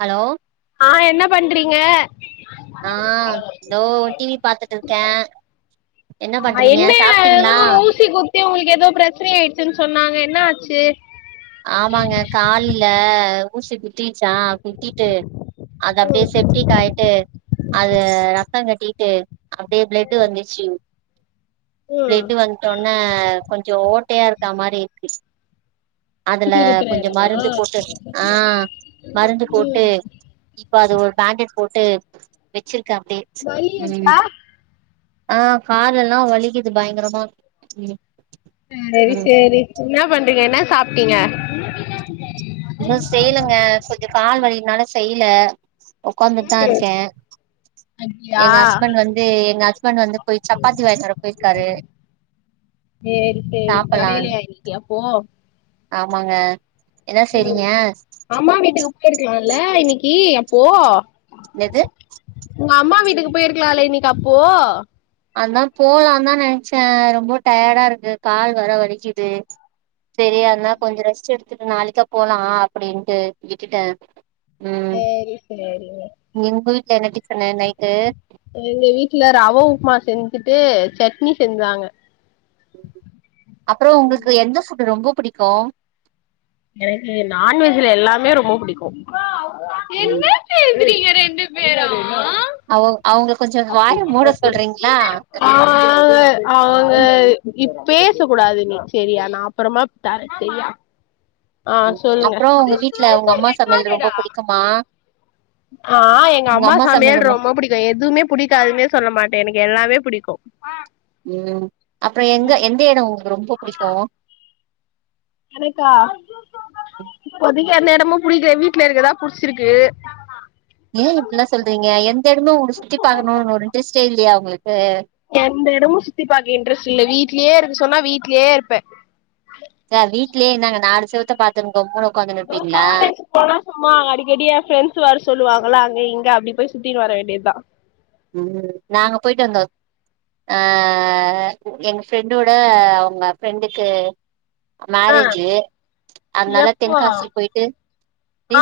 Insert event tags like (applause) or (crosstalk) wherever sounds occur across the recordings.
Hello ஆ என்ன பண்றி ங்க ஆ தோ டிவி பாத்துட்டுர்கே என்ன பண்றீங்க சாப்பிடீங்ளா த்தி உங்ளுக் ஏதோ பிரச்சினைஆயிடுசுன் சொன்னாங்க என்ன ஆச்சு ஆமாங்க கால்ல ஊசி குத்திச்சா குத்திட்டு அதுஅப்டியே செப் டிக் ஆய்ட்டு அது ரத்த கட்டிட்டு அப்டியே பிளட்வந்துச்சு ம் பிளட்டு வந்துட்டோனே கொஞ்சோ ஓட்டையாருக்கா மாரியிருக்கு அதுல ஊசி குத்துற கொஞ்சோ இடமா மருந்து போட்டு ஆ மருந்து போட்டு ம் இப்ப அது ஒரு பேக்கட் போட்டு வச்சிருக்கே அப்டியே வலி ம் இருக்கா ஆ காலெல்லா வலிக்குது பயங்கரமா சரி ம் சேரி என்ன பண்றீங்க என்ன சாப்பிட்டீங்க இன்னு செய்யலங்க கொஞ்சோ கால் வழினால செய்ல உட்காந்துட் தா ம் இருக்கே அப்டியா எங்க ஹஸ்பண்ட் வந் து எங்க ஹஸ்பண்ட் வந்து போய் சப்பாத்தி வாங்கின்னு வர போயிருக்காரு சேரி சேரி சாப்பலான்னு கடையிலயா இன்னிக்கி அப்போ ஆமாங்க என்ன ம் செய்ரிங்க அம்மா வீட்டுக்கு போயிருக்கலால இன்னிக்கி அப்போ ன்னது உங்க அம்மா வீட்டுக்கு போயிருக்கலால இன்னைக்கி அப்போ அத போலா தா நென்னச்சே ரொம்ப டயடாருக்கு கால் வேற வலிக்கிது சரியானா கொஞ்சோ ரெஸ்ட் எடுத்துட்டு நாளைக்கா போலா அப்டின்ட்டு விட்டுட்டே ம் சேரி சேரிங்க உங்க வீட்ல என்ன டிஃப்பனு நைட்டு எங்க வீட்டுல ரவ உப்மா செஞ்சுட்டு சட்னி செஞ்சாங்க அப்றோ உங்களுக்கு எந்த ஃபுட் ரொம்ப பிடிக்கு எனக்கு நான்வெஜ்ல எல்லாமே ரொம்ப பிடிக்கு ம் பேசுறீங்க ரெண்டு பேரு அவு அவுங்கள கொஞ்சோ வாய மூட சொல்றீங்ளா அவுங்க இப் பேச கூடாது நீ சேரியா நா அப்பறமா தரே சரியா ஆ ம் சொல்லுங்க அப்றோ மா ஆ எங்க அம்மா சமையல் ரொம்ப பிடிக்கு எதுவுமே புடிக்காதுனே சொல்ல மாட்டே எனக்கு எல்லாமே பிடிக்கு ம் அப்பறோ எங்க எந்த எடோ உங்ளுக்கு ரொம்ப பிடிக்கு எனக்கா இப்போதிக்கு எந்த இடமும் புடிக்ல வீட்ல இருக்குதா புடிச்சிருக்கு ஏ இப்பில்லா சொல்றீங்க எந்த இடமு சுத்தி பாக்கணுனு ஒரு இன்ட்ரெஸ்டே இல்லையா உங்களுக்கு எந்த இடமு சுத்தி பாக்க இன்ட்ரெஸ்ட் இல்ல வீட்லேயே இருக்கு சொன்னா வீட்லேயே இருப்பே ங வீட்லயே என்னாங்க நாளு செவத்த பாத்துன் கம்முனு உக்காந்துனுருப்பீங்ளா ப்போலா சும்மா அடிக்கடி ஏ ஃப்ரெண்ட்ஸ் வர சொல்லுவாங்களா அங்க இங்க அப்டி போய் சுத்தின்னு வர வேண்டியதா நாங்க போயிட்டு வந்தோ ஆ எங்க ஃப்ரெண்டோட அவுங்க ஃப்ரெண்டுக்கு ஆ மேரேஜு அதனால எப்போ தென்காசி போயிட்டு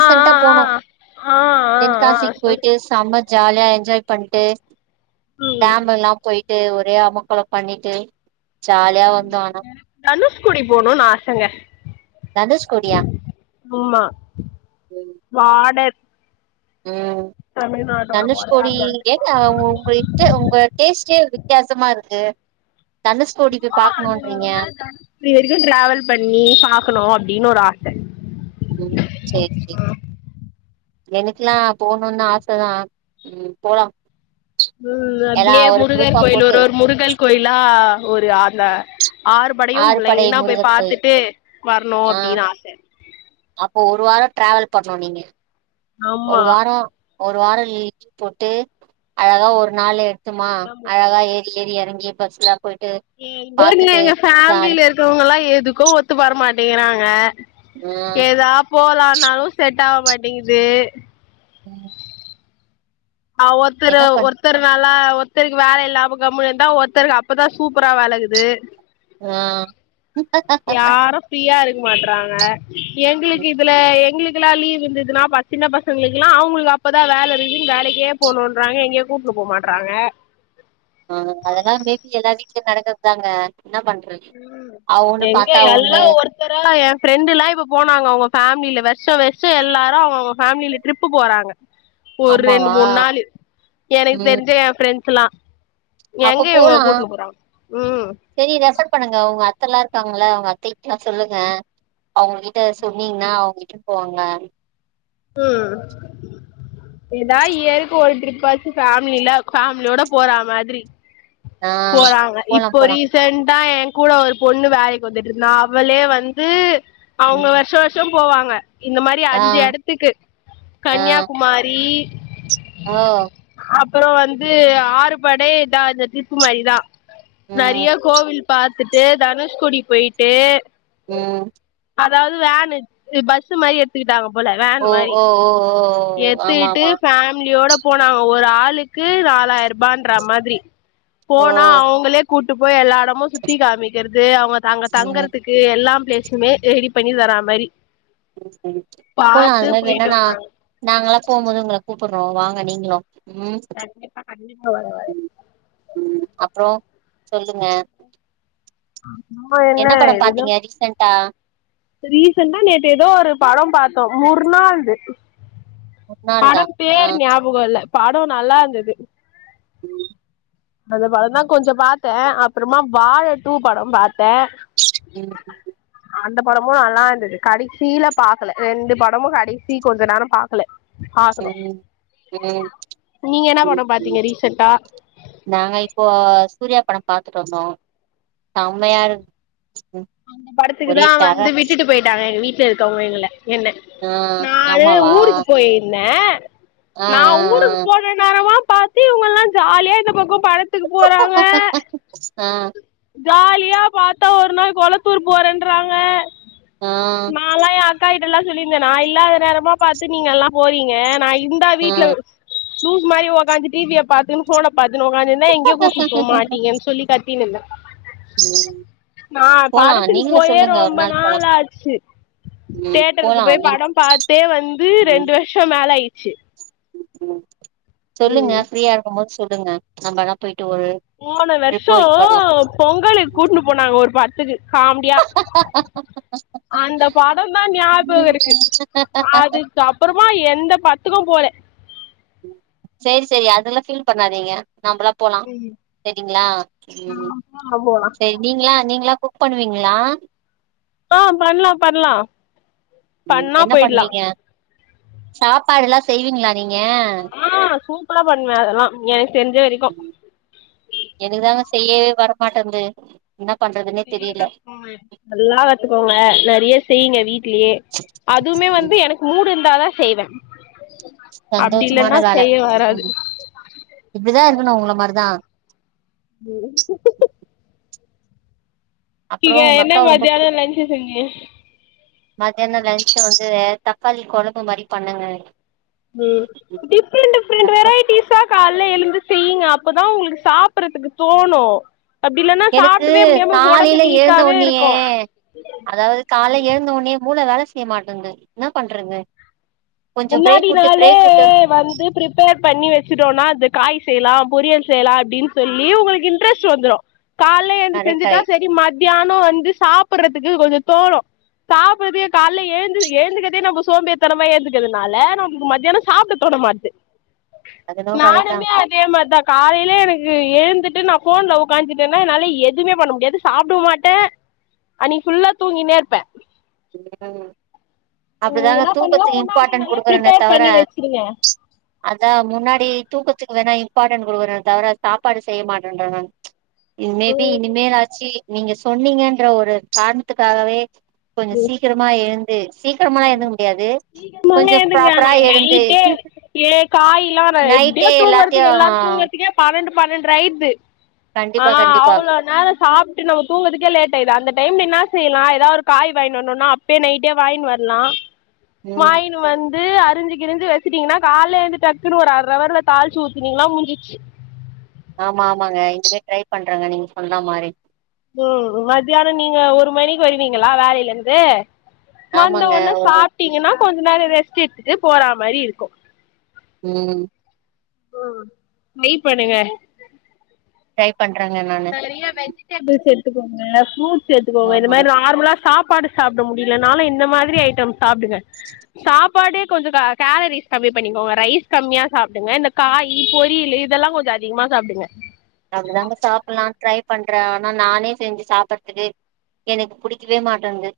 ஆ ஆ போனோ ஆ ஆ ஆ ஆ தென்காசிக்கு சொல் போயிட்டு செம ஜாலியா என்ஜாய் பண்ட்டு ம் டேம் எல்லாம் போயிட்டு ஒரே அமக்கலோ பண்ணிட்டு ஜாலியா வந்தோ ஆனா தனுஷ்கோடி போணுன்னு ஆசங்க தனுக்ஷ்கோடியா ஆமா பாடர் ம் பார்டர் தனுஷ்கோடி அந்த எடத்துக்கு ஏங்க போனு உங்க ட்டு உங்க டேஸ்டே வித்தியாசமாருக்கு (unintelligible) டிரவல் பண்ணி பாக்கணோ அப்டின்னு ஒரு ஆச ம் சேரி சேரி எனக்கெல்லா போணுன்னு ஆசதான் ம் போலாம் ம் அப்புடியே முருகர் குரூப்பா கோயில் ஒரு போட்டு ஒரு முருகல் கோயிலா ஒரு அந்த ஆறு படயும் ஆறுபடை லைனா போய் முருகர் கோயில் பாத்துட்டு வரணு ஆ அப்புடின்னு ஆச அப்போ ஒரு வாரோ ட்ராவல் பன்னோ நீங்க ஆமா ஒரு வாரோம் ஒரு வாரோ லீவ் போட்டு அழகா ஒரு நாள் எடுத்தமா இதா போனு. அழகா ஏ ஏறி எறங்கி பஸ்லா போயிட்டு ஏனுங்க பாத்துட்டு எங்க ஜாலி ஃபேமிலில இருக்கிறவங்கல்லா எதுக்கோ ஒத்து வர மாட்டீங்கிறாங்க ஆ ஏதா போலானாலு செட் ஆக மாட்டிங்குது ம் ஆ ஒத்தரு என்ன ஒரு பண் ஒருத்தர்னால ஒருத்தருக்கு வேல இல்லாம கம்முனு இருந்தா ஒருத்தருக்கு அப்பதான் சூப்பரா வேலருகுது ஆ ஃபீரியா இருக்க மாட்றாங்க எங்களுக்கு இதுல எங்களுக் குலா லீவ் இருந்துதுன்னா பசங் சின்ன பசங்களுக்குல்லாம் அவங்களுக்கு அப்பதா வேல இருக்குதுனு வேலைக்கு கே போகணுன்றாங்க எங்கே கூப்புடுனு போ மாட்றாங்க ஆ அதெல்லா மே பி எல்லா வீட்லயும் நடக்குறதுதாங்க என்ன பண்றது அவ ஒண்ணு பாத்தா ஒண்ணு ஒரு தடவ என் ஃப்ரெண்டுல்லா இப்போ போனாங்க அவங்கஃபேமில வருஷ வருஷ எல்லாரும் அவங்க அவங்க ஃபேமிலில ட்ரிப்பு போறாங்க ஒரு ரெண்டு ஆமாவா மூணு நாளு எனக்கு ம் தெரிஞ்சு என் ஃப்ரெண்ட்ஸ் எல்லா எங்க இவுங்க கூட்டுனு போறாங்க ம் சேரி ரெஃபர் பண்ணுங்க அவுங்க அத்த எல்லா இருக்காங்கள்ளே அவுங்க அத்தைகிட்டல்லா சொல்லுங்க அவுங்க கிட்ட சொன்னீங்கன்னா அவங்கிட்டுட் போவாங்க ம் ஏதாது இயர்க்கு ஒரு ட்ரிப்பாச்சு ஃபேமிலில ஃபேமிலியோட போற மாதிரி ஆ போறாங்க போலா இப்ப போலா ரீஸ் ரீசென்டா என் கூட ஒரு பொண்ணு வேலைக்கு வந்துட்டு இருந்தா அவளே வந்து அவுங்க ம் வருஷ வருஷ ஷோம் போவாங்க இந்த மாரி ஆ அஞ்சு இடத்துக்கு கன்னியாகுமாரி அ அப்பறோம் வந்து ஆறுபடை இதான் இந்த திப்பு மாரிதா இதா நறைய ம் கோவில் பாத்துட்டு தனுஷ்கொடி போயிட்டு ம் அதாது வேனு இது பஸ் மாரி எடுத் ஏத்துக்கிட்டாங்க போல வேன் ஓ மாரி ஓ ஓ ஓ ஆமா ஏத்துக்கிட்டு ஆமா ஃபேமிலியோட போனாங்க ஒரு ஆளுக்கு நாலாயிர ரூபான்ற மாரி ஓ போனா அவுங்களே கூட்டு போய் எல்லா எடமு சுத்தி காமிக்கிறது அவங்க அங்க ம் தங்கறதுக்கு எல்லாம் ப்லேசுமே பிளேஸுமே ரெடி பண்ணி தரா மாரி போலா பாத்து அது மாரி வேணா போயிட்டு ந வந்தாங்க நாங்கல்லா போமோது உங்கள கூப்புறோம் வாங்க நீங்களும் கண்டிப்பா கண்டிப்பா வர்ற வர ம் ம் அப்றோ சொல்லுங்க நம்ம என்ன படம் இதுதா பாத்தீங்க ரீசன்டா ரீசன்டா நேத்து எதோ ஒரு படோ பாத்தோ முர்னால்டு முன் நாள் தா படம் ஆ பேர் ஞாபகோ இல்ல படோ நல்லா இருந்துது ம் அந்த படந்தா கொஞ்சோ பாத்த அப்பறமா வாழ டூ படோ பாத்த ம் அந்த படமு நல்லா இருந்துது கடைசில பாக்கல ரெண்டு படமு கடைசி கொஞ்ச நேரோ பாக்கல பாக்கணு ம் ம் நீங்க என்னா ம் படம் ம் பாத்தீங்க ரீசன்டா நாங்க இப்போ சூர்யா படம் பாத்துட்டு வந்தோ செம்மையாயிரு படத்துக்குதா வந்து விட்டுட்டு போயிட்டாங்க எங்க வீட்ல இருக்கவங்க எங்கள என்ன ஆ நானு ஆமாவா ஊருக்கு போயிருந்தன் ஆ நா ஆ ஊருக்கு போற நேரமா பாத்து இவுங்கெல்லா ஜாலியா இந்த பக்கோ பட த்துக்கு போறாங்க ஆ ஜாலியா பாத்தா ஒரு நாள் கொளத்தூர் போறன்றாங்க ஆ ஆ நா எல்லா அக்காகிட்டல்லா சொல்லியிருந்த நா இல்லாத நேரமா பாத்து நீங்க எல்லா போறீங்க நா இந்தா ஆ வீட்ல லூஸ் மாரி உக்காந்து டி விய பாத்துன்னு ஃபோன பாத்துன்னு உக்காந்துந்தா எங்யு கூட்டு போ மாட்டீங்கன்னு சொல்லி க த்தின்னுந்த ம் நா போலா படத்துக்கு நீங்களு போயே சொல்லுங்க ஒரு ரொம்ப போலா நாள் ஆச்சு ம் தியேட்டருக்கு போலா போய் நீங் படம் பாத்தே வந்து ம் ரெண்டு வருஷம் மேல ஆயிச்சு ம் சொல்லுங்க ம் ஃப்ரீயா இருக்கும்போது சொல்லுங்க நம்மல்லா போயிட்டு ஒரு போன ட்ரிப் வருஷோ போயிட்டு வரலா ம் பொங்கலுக்கு கூட்டு போனாங்க ஒரு படத்துக்கு காம் பியா அந்த படந்தான் ஞபகோ இருக்கு அது அப்பறமா எந்த படத்துக்கு போல சேரி சேரி அதெல்லா ஃபீல் பண்ணாதீங்க நம்மல்லா போலா சேரிங்ளா ம் ஆ போலா சேரி நீங்ளா நீங்கல்லா குக் பண்ணுவீங்ளா ஆஹன பண்லா பண்லா ம் பண்ணா என்ன போயிட்லா பண்ணுவீங்க சாப்பாடு எல்லா செய்வீங்ளா நீங்க ஆ சூப்பரா பண்ணுவேன் அதெல்லா எனக்கு தெரிஞ்ச வரைக்கு எனக்குதாங்க செய்யவே வரமாட்டன்து என்ன பண்றதுன்னே தெரில நல்லா வாத்துக்கோங்க நெறைய செய்ங்க வீட்லயே அதுமே வந்து ம், என மூடு இருந்தாதான் செய்வன் அப்டி சந்தோஷமான இல்லன்னா வேல செய்ய வராது ம் இப்டிதா இருக்கணு உங்கள மாரிதா ம் அப்றோ நீங்க உங்க என்ன அக்காவ ரொம்ப மத்தியானோ புடிக்கு லன்ச்சு செஞ்சீங்க மத்தியானோ லன்சு வந்து தக்காளி கொழம்பு மாரி பண்ணுங்க ம் டிஃரெண்ட் டிஃரெண்ட் வெரைட்டீஸ்ஸா கால்ல எழுந்து செய்ங்க அப்பதா உங்களுக்கு சாப்பறதுக்கு தோணு அப்டி இல்லனா எனக்கு சாப்டவே முடியாம ஒடம்பு காலையில எழுந்த வீக்காவே இருக்கு ஒன்னயே அதாவது கால எழுந்த ஒன்னே மூள வேல செய்ய மாட்டன்து என்னா பண்றது கொஞ்சோ முன்னாடி பிரேக் விட்டு நாளே பிரேக் விட்டு வந்து பிரி பிரிப்பேர் பண்ணி வச்சுட்டோம்னா அது காய் செய்யலாம் பொரியல் செய்யலாம் அப்டின்னு சொல்லி உங்களுக்கு இன்ட்ரெஸ்ட் வந்துரும் காலே எந்து கரெக்ட் செஞ்சுட்டா கரெக்ட் செரி மத்யானம் வந்து சாப்டுறதுக்கு கொஞ்சோ தோணும் சாப்டுறதே காலே ஏந்து ஏந்துக்கதே நம்ம சோம்பேறிதனமா ஏந் (unintelligible) நமளுக்கு மத்யானம் சாப்ட தோனமாட்து அது என்னவோ கரெக்ட் தா நானுமே அதே மாரிதா காலையிலே எனக்கு ஏந்துட்டு நான் போன்ல ஓக்காந்துட்டேனா என்னால எதுவுமே பண்ண முடியாது சாப்டவு மாட்டேன் அன்னைக்கு ஃபுல்லா தூங்கினே இருப்பே (unintelligible) ம் அப்டிதாங்க என்ன பண்ணுங்க தூக்கத்துக்கு முன்னாடி இம்பார்ட்டன்ட் நாளே குடுக்குறனே ப்ரிப்பேர் தவிர பண்ணி வச்சிருங்க அதா முன்னாடி தூக்கத்துக்கு வேணா இம்பார்ட்டன் கொடுக்குறனே தவிர சாப்பாடு செய்ய மாட்டேன்றான் மேபி இனிமேலாச்சு நீங்க சொன்னீங்கன்ற ஒரு காரணத்துக்காகவே கொஞ்சம் சீக்கிரமா எழுந்து சீக்கிரமாலா எழுந்துக்க முடியாது கொஞ்சொ எதுக்கு வேணா ப்ராப்பரா எழுந்து நைட்டே ஏ காய்லாம் ந எப்டியோ நைட்டே எல்லாத்தையு தூங்கறதுக்கு எல்லாரு தூங்குறதுக்கே பன்னெண்டு பன்னெண்டுர ஆயிது ஆ கண்டிப்பா கண்டிப்பா அவ்ளோ நேரம் சாப்ப நம்ம தூங்கதுக்கே லேட் ஆய்து அந்த டைம்ல என்ன செய்யலா ஏதாவது காய் வாங்கின்னு வரும்னா அப்டியே நைட்டே வாங்கினு வரலா ம் வாங்கின்னு வந்து அரிஞ்சு கி்ரிஞ்சு வச்சிட்டீங்கன்னா காலே எழுந்து டக்குன்னு ஒரு அரை அவர்ல தாழிச்சு ஊத்தினிங்கன்னா முஞ்சுச்சு ஆமா ஆமாங்க இங் (inaudible) யே ட்ரை பண்றங்க நீங்க சொன்னா மாரி ம் மத்தியானோ நீங்க ஒரு மணிக்கு வருவீங்களா வேலைலருந்து ஆமாங்க வந்தவொன்னே ஒரு மட் சாப்ட்டீங்கன்னா கொஞ்ச நேரோ ரெஸ்ட்டு எடுத்துட்டு போறா மாரி இருக்கு ம் ம் நெய் பண்ணுங்க ட்ரை பண்றங்க நானு நெறைய வெஜிடேபிள்ஸ் எத்துக்கோங்க ஃப்ரூட்ஸ் எத்துக்கோங்க இந்த ஆமாங்க மாரி நார்மலா சாப்பாடு சாப்ட முடிலேனாலு இந்த மாதிரி ஐட்டம் சாப்டுங்க சாப் சப்பாடே கொஞ்சோ கேலரிஸ் கம்மி பண்ணிக்கோங்க ரைஸ் கம்மியா சாப்டுங்க இந்த காய்யி பொரியல்லு இதெல்லா கொஞ்சோ அத் அதிகமா சாப்டுங்க அப்டிதாங்க சாப்டுல்லான் ட்ரை பண்ற ஆனா நானே செஞ்சு சாப்டுறதுக்கு எனக்கு புடிக்கவே மாட்டேன்து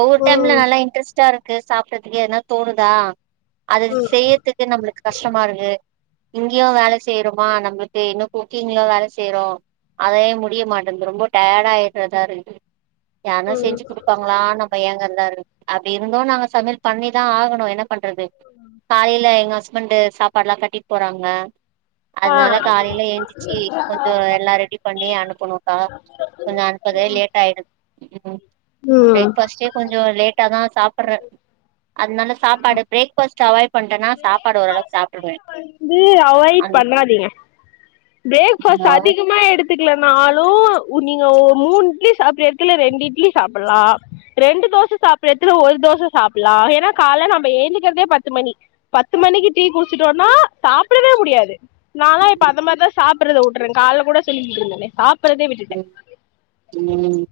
ஒவ்வொரு டைம்ல நல்லா இன்ட்ரெஸ்டா இருக்கு சாப்றதுக்கு ஏதுன்னா தோணுதா அது செய்றதுக்கு நம்ளுக்கு கஷ்டமா இருக்கு இங்கியோ வேல செய்றோமா நம்ளுக்கு என்ன கு குக்கிங்லா வேல செய்றோ அதே முடிய மாட்டேங்து ரொம்ப டயர்டா ஆய்றதா இருக்கு யார்னா செஞ்சு குடுப்பாங்ளா நம்ப ஏங்கர்தா இருக் அப்டி இருந்தோ நாங்க சமையல் பண்ணிதா ஆகனு என்ன பண்றது காலைல எங்க வன்டு சாப்பாடுல்லா கட்டிட்டு போறாங்க ஆ அதனால காலைல எய்ந்திச்சி கொ (unintelligible) எல்லா ரெடி பண்ணி அனுப்புனோக்கா கொஞ்சோ அனுப்ரதே லேட் ஆய்டு (inaudible) ம் பிரேக் ஃபாஸ்ட்டே கொஞ்சோ லேட்டா தா சாப்ர்றே அதனால சாப்பாடு பிரேக் ஃபாஸ் சோ அவாய்ட் பண்டேன்னா சாப்பாடு ஓரளவுக் சாப்டுவ அந்த (unintelligible) பிரேக் ஃபாஸ்ட் அதிகமா எடுத் ஒத்துக்குல நாளும் நீங்க ஒ மூணு இட்லி சாப்ற எடத்துல ரெண்டு இட்லி சாப்ல்லா ரெண்டு தோச சாப்ற எடத்துல ஒரு தோச சாப்ல்லா ஏன்னா காலைல நம்ப ஏந்திக்கற்தே பத்து மணி பத்து மணிக்கு டீ குடிச்சிடோம்னா சாப்டவே முடியாது நா லா இப்ப அந்த மாரி தா சாப் சாப்றத உட்ற கால்ல கூட சொல்லிகிட் இருந்தனே சாப்றதே விட்டுட்டே ம்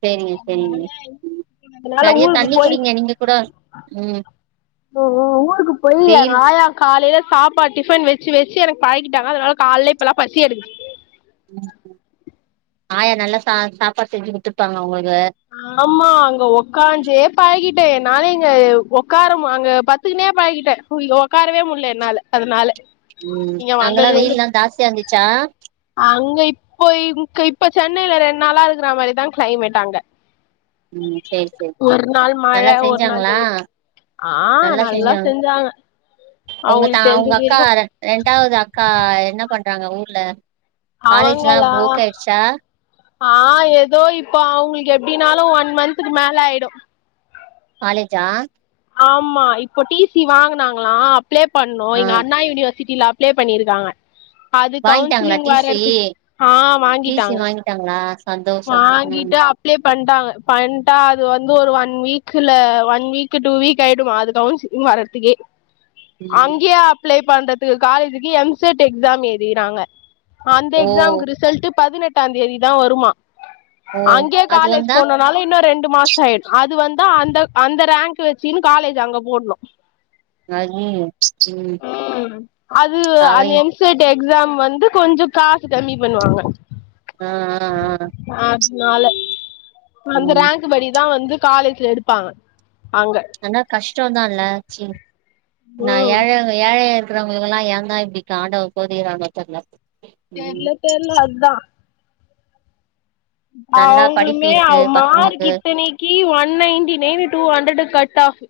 செரிங்க செரிங்க அதனால நெறைய ஊருக்கு தண்ணி போய் குடிங்க நீங்க கூட ம் ஊ ஊ ஊருக்கு போய் எங்க வெயில் ஆயா காலைல சாப்பாட் டிஃபன் வெச்சு வெச்சு எனக் பழக்கிட்டாங்க அதனால கால்லே இப்பெல்லா பசி எடுக்குது ம் ம் ஆயா நல்லா சா சாப்பாட் செஞ்சு குத்ருப்பாங்க உங்ளுக்கே ஆமா அங்க ஒக்காஞ்சே பழகிட்ட நானே இங்க ஒக்காரம் அங்க பத்துன்னே பழகிட்ட இங்கே ஒக்காரவே முடில என்னால அதனால ம் இங்க அங்கெல்லா வந்ததுல இருந்து வெயில்லா தாஸ்தியா இருந்துச்சா அங்க இப்போ இங் இப்ப சென்னைல ரெண் நாளா இருக்கற மாரிதா க்ளைமெட் அங்க ம் சேரி சேரி ஒரு நாள் மழ நல்லா ஒரு நாள் செஞ்சாங்களா வெயில் ஆ நல்லா செஞ்சாங்க உங்க த அவங்களுக்கு உங்க தெரிஞ்சது அக்கா வரைக்கு ரெண் ரெண்டாவது அக்கா என்ன பண்றாங்க ஊர்ல காலேஜ்லா அவங்களா இப் ஓக்கே ஆய்ச்சா ஆ ஏதோ இப்போ அவங்ளுக்கு எப்டினாலோ ஒன் மந்த்க்கு மேல ஆய்டோ காலேஜா ஆமா இப்போ டி சி வாங்கனாங்ளா அப்ளே பண்ணோ ஆ எங்க அண்ணா யூனிவர்சிட்டில அப்ளே பண்ணிருக்காங்க அது வாங்கிட்டாங்களா கவுன்ஸ்லிங் டி சி வரேற்க்கு ஆ டி சி வாங்கிட்டாங்க வாங்கிட்டாங்களா சந்தோஷோ ம் வாங்கிட்டு அப் ப்ளே பண்ட்டாங்க பண்ட்டா அது வந்து ஒரு ஒன் வீக்குல ஒன் வீக் டூ வீக் ஆய்டுமா அது கவுன்ஸ் வரற்துக்கே ம் அங்கியே அப்ளே பண்றதுக்கு காலேஜுக்கு எம்செட் எக்ஸாம் எய்திகிறாங்க அந்த ஓ எக்ஸாமுக்கு ரிசல்ட் பதினெட்டாந் தேதி தா வருமா ஓ அங்கே அது காலேஜ் வந்தா போனோ னாலு இன்னு ரெண்டு மாசோ ஆய்டு அது வந்தா அந்த அந்த ரேங்க் போட்டு வச்சிகுன் காலேஜ் அங்க போட்ணு ம் அது அவ அந்த எம்ஸ் செட் எக்ஸாம் வந்து கொஞ்சோ காசு கம்மி பண்ணுவாங்க ஆஹ்ஹ் அத்னால அந்த ம் ரேங்க் படிதா வந்து காலேஜ்ல எடுப்பாங்க அங்க ஆனா கஷ்டோந்தான்ல்ல ச நா ம் ஏழங்க ஏழையா இருக்கிறவங்களுக்குல்லா ஏ தா இப்டி காண்டோவ கோதிகுரானோ தெர்ல ம் தெர்ல தெர்ல அத்தா நல்லா படிப்பு அவ்ங்களுமே அவ இருக்கு மா இருக்கு பசங்களுக்கு இத்தனை கி one ninety nine two hundred cut of